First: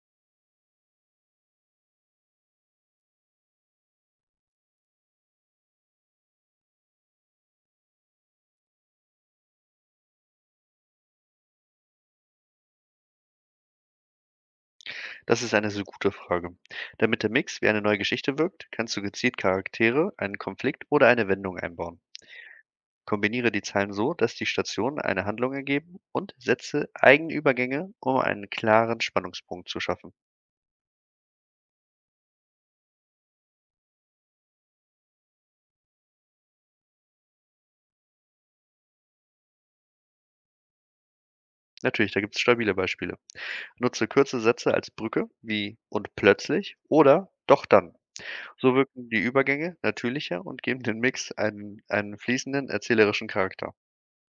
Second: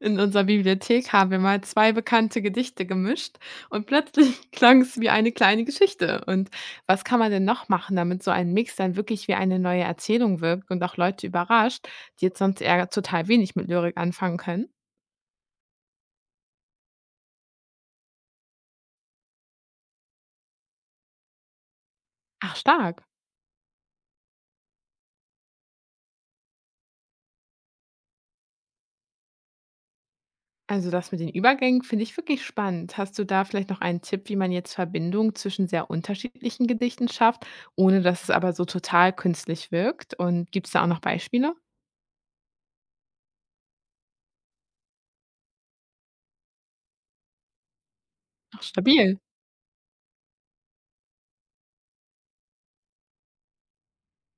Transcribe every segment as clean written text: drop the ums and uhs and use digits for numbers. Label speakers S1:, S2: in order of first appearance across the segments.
S1: In unserer Bibliothek haben wir mal zwei bekannte Gedichte gemischt und plötzlich klang es wie eine kleine Geschichte. Und was kann man denn noch machen, damit so ein Mix dann wirklich wie eine neue Erzählung wirkt und auch Leute überrascht, die jetzt sonst eher total wenig mit Lyrik anfangen können?
S2: Das ist eine so gute Frage. Damit der Mix wie eine neue Geschichte wirkt, kannst du gezielt Charaktere, einen Konflikt oder eine Wendung einbauen.
S1: Ach, stark.
S2: Kombiniere die Zeilen so, dass die Stationen eine Handlung ergeben, und setze Eigenübergänge, um einen klaren Spannungspunkt zu schaffen.
S1: Also das mit den Übergängen finde ich wirklich spannend. Hast du da vielleicht noch einen Tipp, wie man jetzt Verbindungen zwischen sehr unterschiedlichen Gedichten schafft, ohne dass es aber so total künstlich wirkt? Und gibt es da auch noch Beispiele?
S2: Natürlich, da gibt es stabile Beispiele. Nutze kurze Sätze als Brücke, wie und plötzlich oder doch dann.
S1: Ach,
S2: So wirken
S1: stabil.
S2: die Übergänge natürlicher und geben dem Mix einen fließenden erzählerischen Charakter.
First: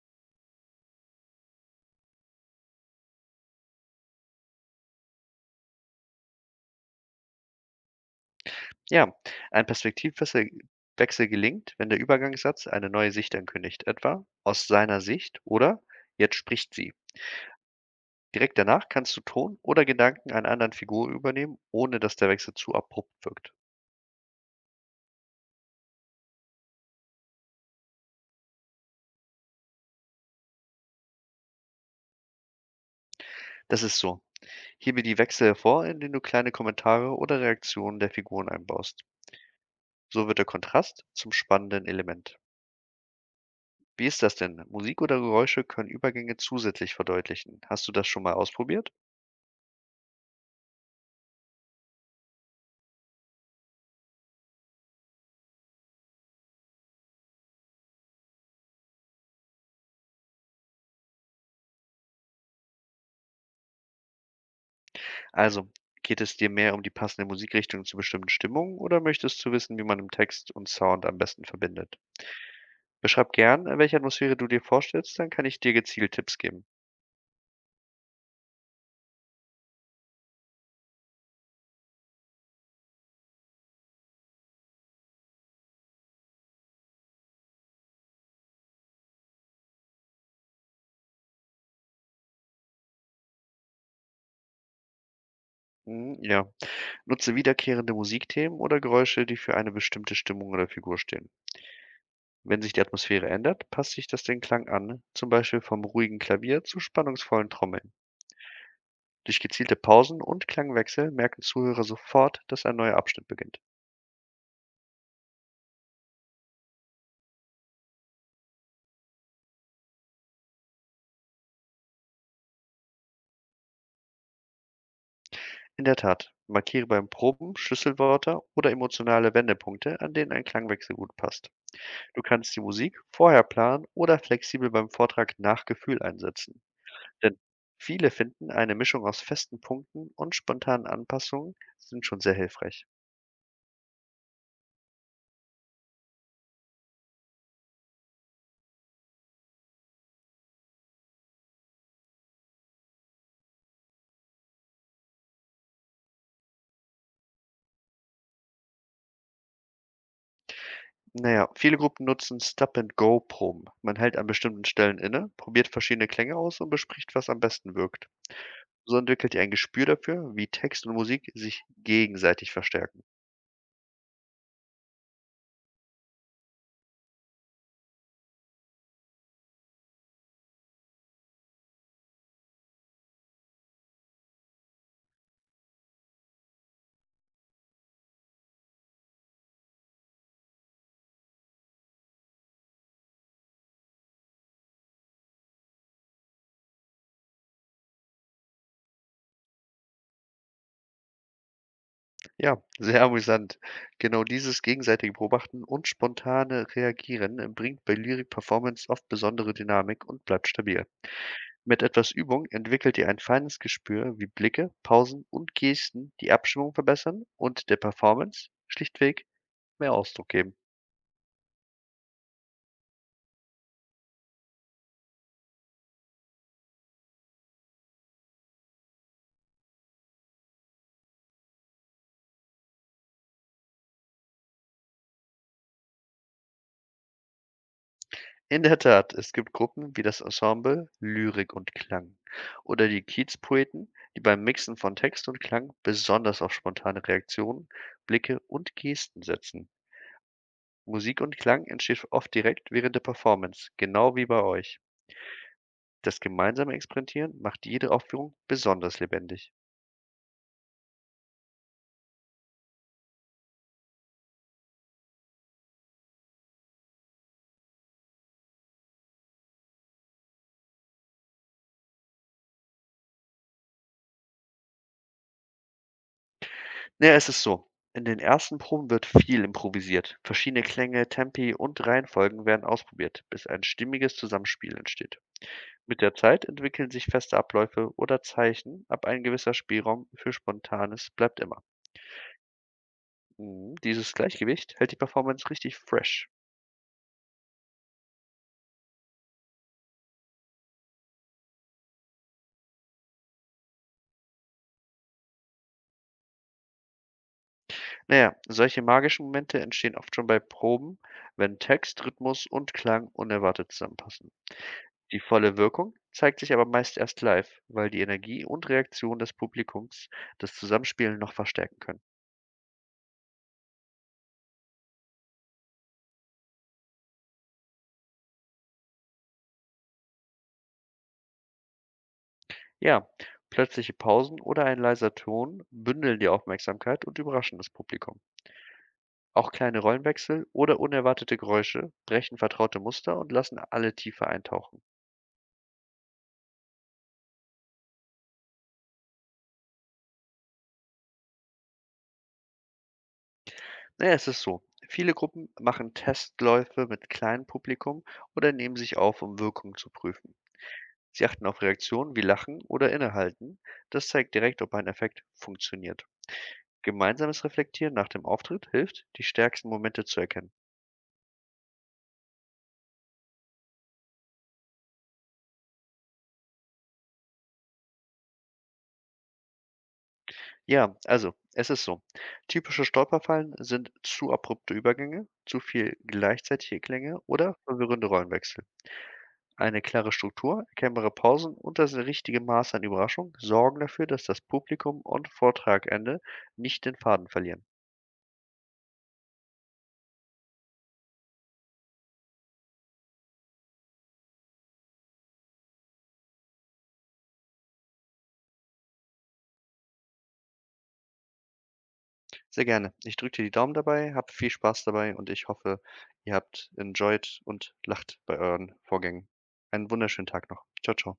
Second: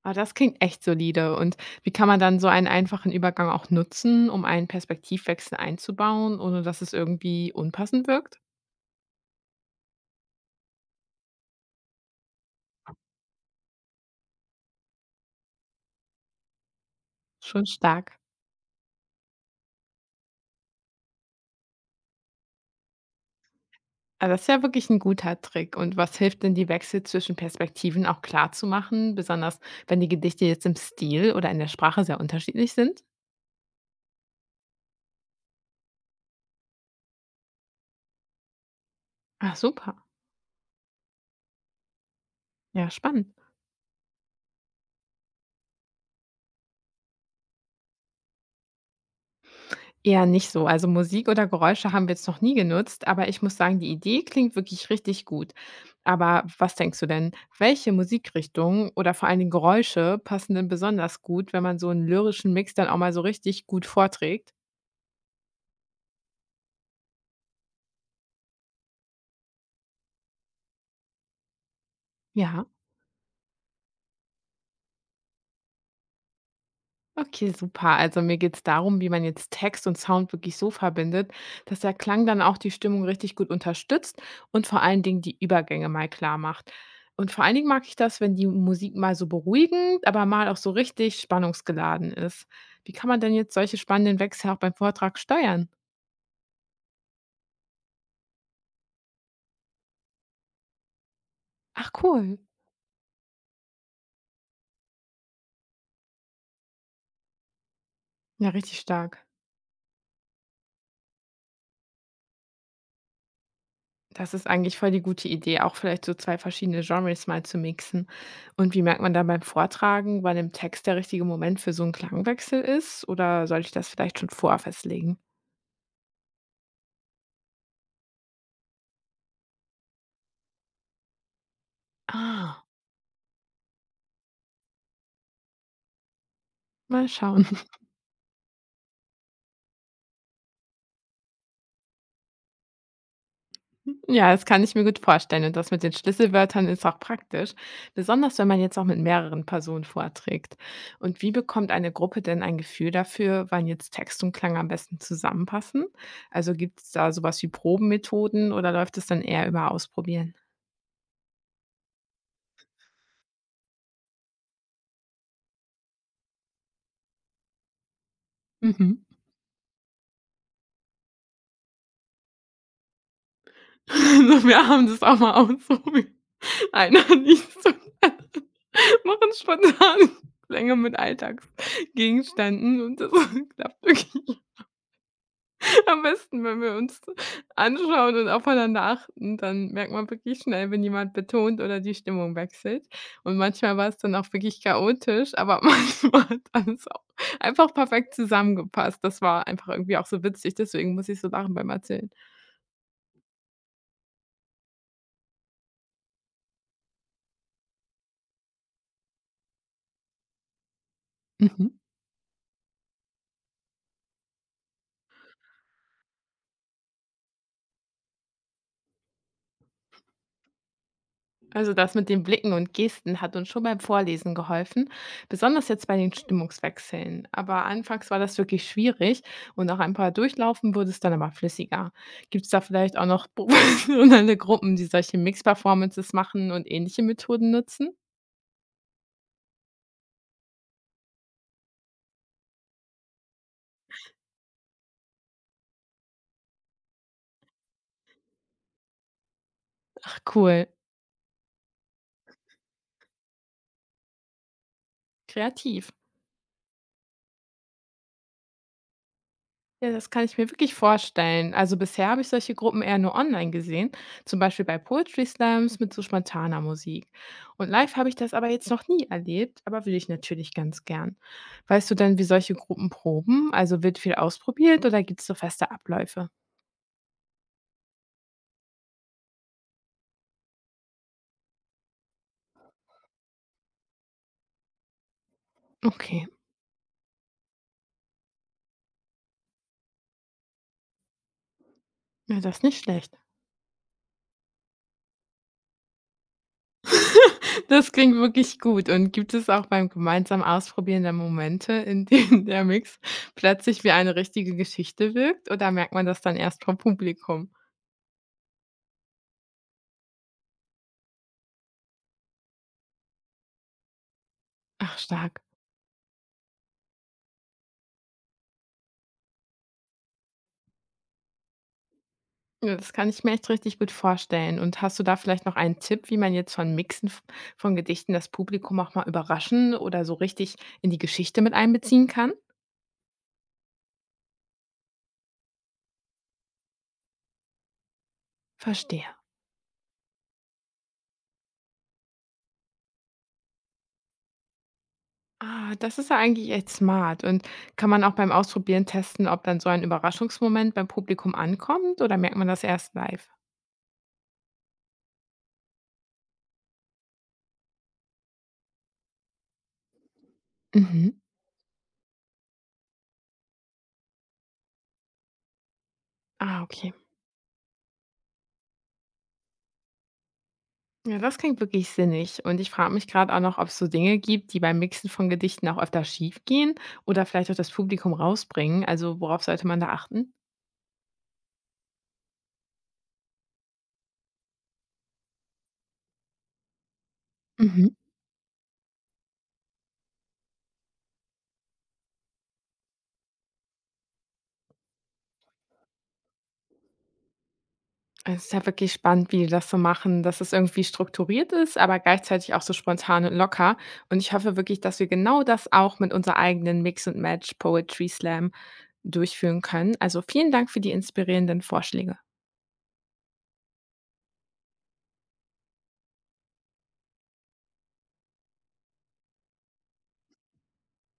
S1: Ah, das klingt echt solide. Und wie kann man dann so einen einfachen Übergang auch nutzen, um einen Perspektivwechsel einzubauen, ohne dass es irgendwie unpassend wirkt?
S2: Ja, ein Perspektivwechsel Wechsel gelingt, wenn der Übergangssatz eine neue Sicht ankündigt, etwa aus seiner Sicht oder jetzt spricht sie.
S1: Schon stark.
S2: Direkt danach kannst du Ton oder Gedanken einer anderen Figur übernehmen, ohne dass der Wechsel zu abrupt wirkt.
S1: Ah, das ist ja wirklich ein guter Trick. Und was hilft denn, die Wechsel zwischen Perspektiven auch klar zu machen, besonders wenn die Gedichte jetzt im Stil oder in der Sprache sehr unterschiedlich sind?
S2: Das ist so. Hebe die Wechsel hervor, indem du kleine Kommentare oder Reaktionen der Figuren einbaust.
S1: Ah, super.
S2: So wird der Kontrast zum spannenden Element.
S1: Ja, spannend.
S2: Wie ist das denn? Musik oder Geräusche können Übergänge zusätzlich verdeutlichen. Hast du das schon mal ausprobiert?
S1: Eher nicht so. Also Musik oder Geräusche haben wir jetzt noch nie genutzt, aber ich muss sagen, die Idee klingt wirklich richtig gut. Aber was denkst du denn, welche Musikrichtungen oder vor allen Dingen Geräusche passen denn besonders gut, wenn man so einen lyrischen Mix dann auch mal so richtig gut vorträgt?
S2: Also, geht es dir mehr um die passende Musikrichtung zu bestimmten Stimmungen, oder möchtest du wissen, wie man im Text und Sound am besten verbindet?
S1: Ja.
S2: Beschreib gern, in welcher Atmosphäre du dir vorstellst, dann kann ich dir gezielt Tipps geben.
S1: Okay, super. Also mir geht es darum, wie man jetzt Text und Sound wirklich so verbindet, dass der Klang dann auch die Stimmung richtig gut unterstützt und vor allen Dingen die Übergänge mal klar macht. Und vor allen Dingen mag ich das, wenn die Musik mal so beruhigend, aber mal auch so richtig spannungsgeladen ist. Wie kann man denn jetzt solche spannenden Wechsel auch beim Vortrag steuern?
S2: Mhm, ja. Nutze wiederkehrende Musikthemen oder Geräusche, die für eine bestimmte Stimmung oder Figur stehen.
S1: Ach, cool.
S2: Wenn sich die Atmosphäre ändert, passt sich das den Klang an, zum Beispiel vom ruhigen Klavier zu spannungsvollen Trommeln.
S1: Ja, richtig stark.
S2: Durch gezielte Pausen und Klangwechsel merken Zuhörer sofort, dass ein neuer Abschnitt beginnt.
S1: Das ist eigentlich voll die gute Idee, auch vielleicht so 2 verschiedene Genres mal zu mixen. Und wie merkt man dann beim Vortragen, wann im Text der richtige Moment für so einen Klangwechsel ist? Oder sollte ich das vielleicht schon vorher festlegen?
S2: In der Tat, markiere beim Proben Schlüsselwörter oder emotionale Wendepunkte, an denen ein Klangwechsel gut passt. Du kannst die
S1: Ah,
S2: Musik vorher planen oder flexibel beim Vortrag nach Gefühl einsetzen.
S1: mal
S2: Denn
S1: schauen.
S2: viele finden, eine Mischung aus festen Punkten und spontanen Anpassungen sind schon sehr hilfreich.
S1: Ja, das kann ich mir gut vorstellen, und das mit den Schlüsselwörtern ist auch praktisch, besonders wenn man jetzt auch mit mehreren Personen vorträgt. Und wie bekommt eine Gruppe denn ein Gefühl dafür, wann jetzt Text und Klang am besten zusammenpassen? Also, gibt es da sowas wie Probenmethoden oder läuft es dann eher über Ausprobieren?
S2: Naja, viele Gruppen nutzen Stop-and-Go-Proben. Man hält an bestimmten Stellen inne, probiert verschiedene Klänge aus und bespricht, was am besten wirkt. So
S1: Mhm.
S2: entwickelt ihr ein Gespür dafür, wie Text und Musik sich gegenseitig verstärken.
S1: So, wir haben das auch mal ausprobiert. Einer liest zum anderen, machen spontan Klänge mit Alltagsgegenständen, und das klappt wirklich am besten, wenn wir uns anschauen und aufeinander achten, dann merkt man wirklich schnell, wenn jemand betont oder die Stimmung wechselt. Und manchmal war es dann auch wirklich chaotisch, aber manchmal hat alles auch einfach perfekt zusammengepasst. Das war einfach irgendwie auch so witzig, deswegen muss ich so lachen beim Erzählen.
S2: Ja, sehr amüsant. Genau dieses gegenseitige Beobachten und spontane Reagieren bringt bei Lyric Performance oft besondere Dynamik und bleibt stabil.
S1: Mhm.
S2: Mit etwas Übung entwickelt ihr ein feines Gespür, wie Blicke, Pausen und Gesten die Abstimmung verbessern und der Performance schlichtweg mehr Ausdruck geben.
S1: Also das mit den Blicken und Gesten hat uns schon beim Vorlesen geholfen, besonders jetzt bei den Stimmungswechseln. Aber anfangs war das wirklich schwierig und nach ein paar Durchlaufen wurde es dann aber flüssiger. Gibt es da vielleicht auch noch professionelle Gruppen, die solche Mix-Performances machen und ähnliche Methoden nutzen?
S2: In der Tat, es gibt Gruppen wie das Ensemble Lyrik und Klang oder die Kiezpoeten, die beim Mixen von Text und Klang besonders auf spontane Reaktionen, Blicke und Gesten setzen.
S1: Ach, cool,
S2: Musik und Klang entsteht oft direkt während der Performance, genau wie bei euch.
S1: kreativ.
S2: Das gemeinsame Experimentieren macht jede Aufführung besonders lebendig.
S1: Ja, das kann ich mir wirklich vorstellen. Also bisher habe ich solche Gruppen eher nur online gesehen, zum Beispiel bei Poetry Slams mit so spontaner Musik. Und live habe ich das aber jetzt noch nie erlebt, aber würde ich natürlich ganz gern. Weißt du denn, wie solche Gruppen proben? Also wird viel ausprobiert oder gibt es so feste Abläufe?
S2: Naja, es ist so. In den ersten Proben wird viel improvisiert. Verschiedene Klänge, Tempi und Reihenfolgen werden ausprobiert, bis ein stimmiges Zusammenspiel entsteht. Mit der
S1: Okay,
S2: Zeit entwickeln sich feste Abläufe oder Zeichen, ab ein gewisser Spielraum für Spontanes bleibt immer.
S1: ja, das ist nicht schlecht.
S2: Mhm, dieses Gleichgewicht hält die Performance richtig fresh.
S1: Das klingt wirklich gut. Und gibt es auch beim gemeinsamen Ausprobieren der Momente, in denen der Mix plötzlich wie eine richtige Geschichte wirkt? Oder merkt man das dann erst vom Publikum?
S2: Naja, solche magischen Momente entstehen oft schon bei Proben, wenn Text, Rhythmus und Klang unerwartet zusammenpassen.
S1: Ach,
S2: Die
S1: stark.
S2: volle Wirkung zeigt sich aber meist erst live, weil die Energie und Reaktion des Publikums das Zusammenspielen noch verstärken können.
S1: Ja, das kann ich mir echt richtig gut vorstellen. Und hast du da vielleicht noch einen Tipp, wie man jetzt von Mixen f von Gedichten das Publikum auch mal überraschen oder so richtig in die Geschichte mit einbeziehen kann?
S2: Ja, plötzliche Pausen oder ein leiser Ton bündeln die Aufmerksamkeit und überraschen das Publikum.
S1: Verstehe.
S2: Auch kleine Rollenwechsel oder unerwartete Geräusche brechen vertraute Muster und lassen alle tiefer eintauchen.
S1: Ah, das ist ja eigentlich echt smart. Und kann man auch beim Ausprobieren testen, ob dann so ein Überraschungsmoment beim Publikum ankommt oder merkt man das erst live?
S2: Na ja, es ist so. Viele Gruppen machen Testläufe mit kleinem Publikum oder nehmen sich auf, um Wirkung zu prüfen.
S1: Mhm.
S2: Sie achten auf Reaktionen wie Lachen oder Innehalten. Das zeigt direkt, ob ein Effekt funktioniert.
S1: Ah, okay.
S2: Gemeinsames Reflektieren nach dem Auftritt hilft, die stärksten Momente zu erkennen.
S1: Ja, das klingt wirklich sinnig. Und ich frage mich gerade auch noch, ob es so Dinge gibt, die beim Mixen von Gedichten auch öfter schief gehen oder vielleicht auch das Publikum rausbringen. Also worauf sollte man da achten?
S2: Ja, also, es ist so. Typische Stolperfallen sind zu abrupte Übergänge, zu viel gleichzeitige Klänge oder
S1: Mhm.
S2: verwirrende Rollenwechsel. Eine klare Struktur, erkennbare Pausen und das richtige Maß an Überraschung sorgen dafür, dass das Publikum und Vortragende nicht den Faden verlieren.
S1: Es ist ja wirklich spannend, wie die das so machen, dass es irgendwie strukturiert ist, aber gleichzeitig auch so spontan und locker. Und ich hoffe wirklich, dass wir genau das auch mit unserer eigenen Mix und Match Poetry Slam durchführen können. Also vielen Dank für die inspirierenden Vorschläge.
S2: Sehr gerne. Ich drücke dir die Daumen dabei, habt viel Spaß dabei, und ich hoffe, ihr habt enjoyed und lacht bei euren Vorgängen. Einen wunderschönen Tag noch. Ciao, ciao.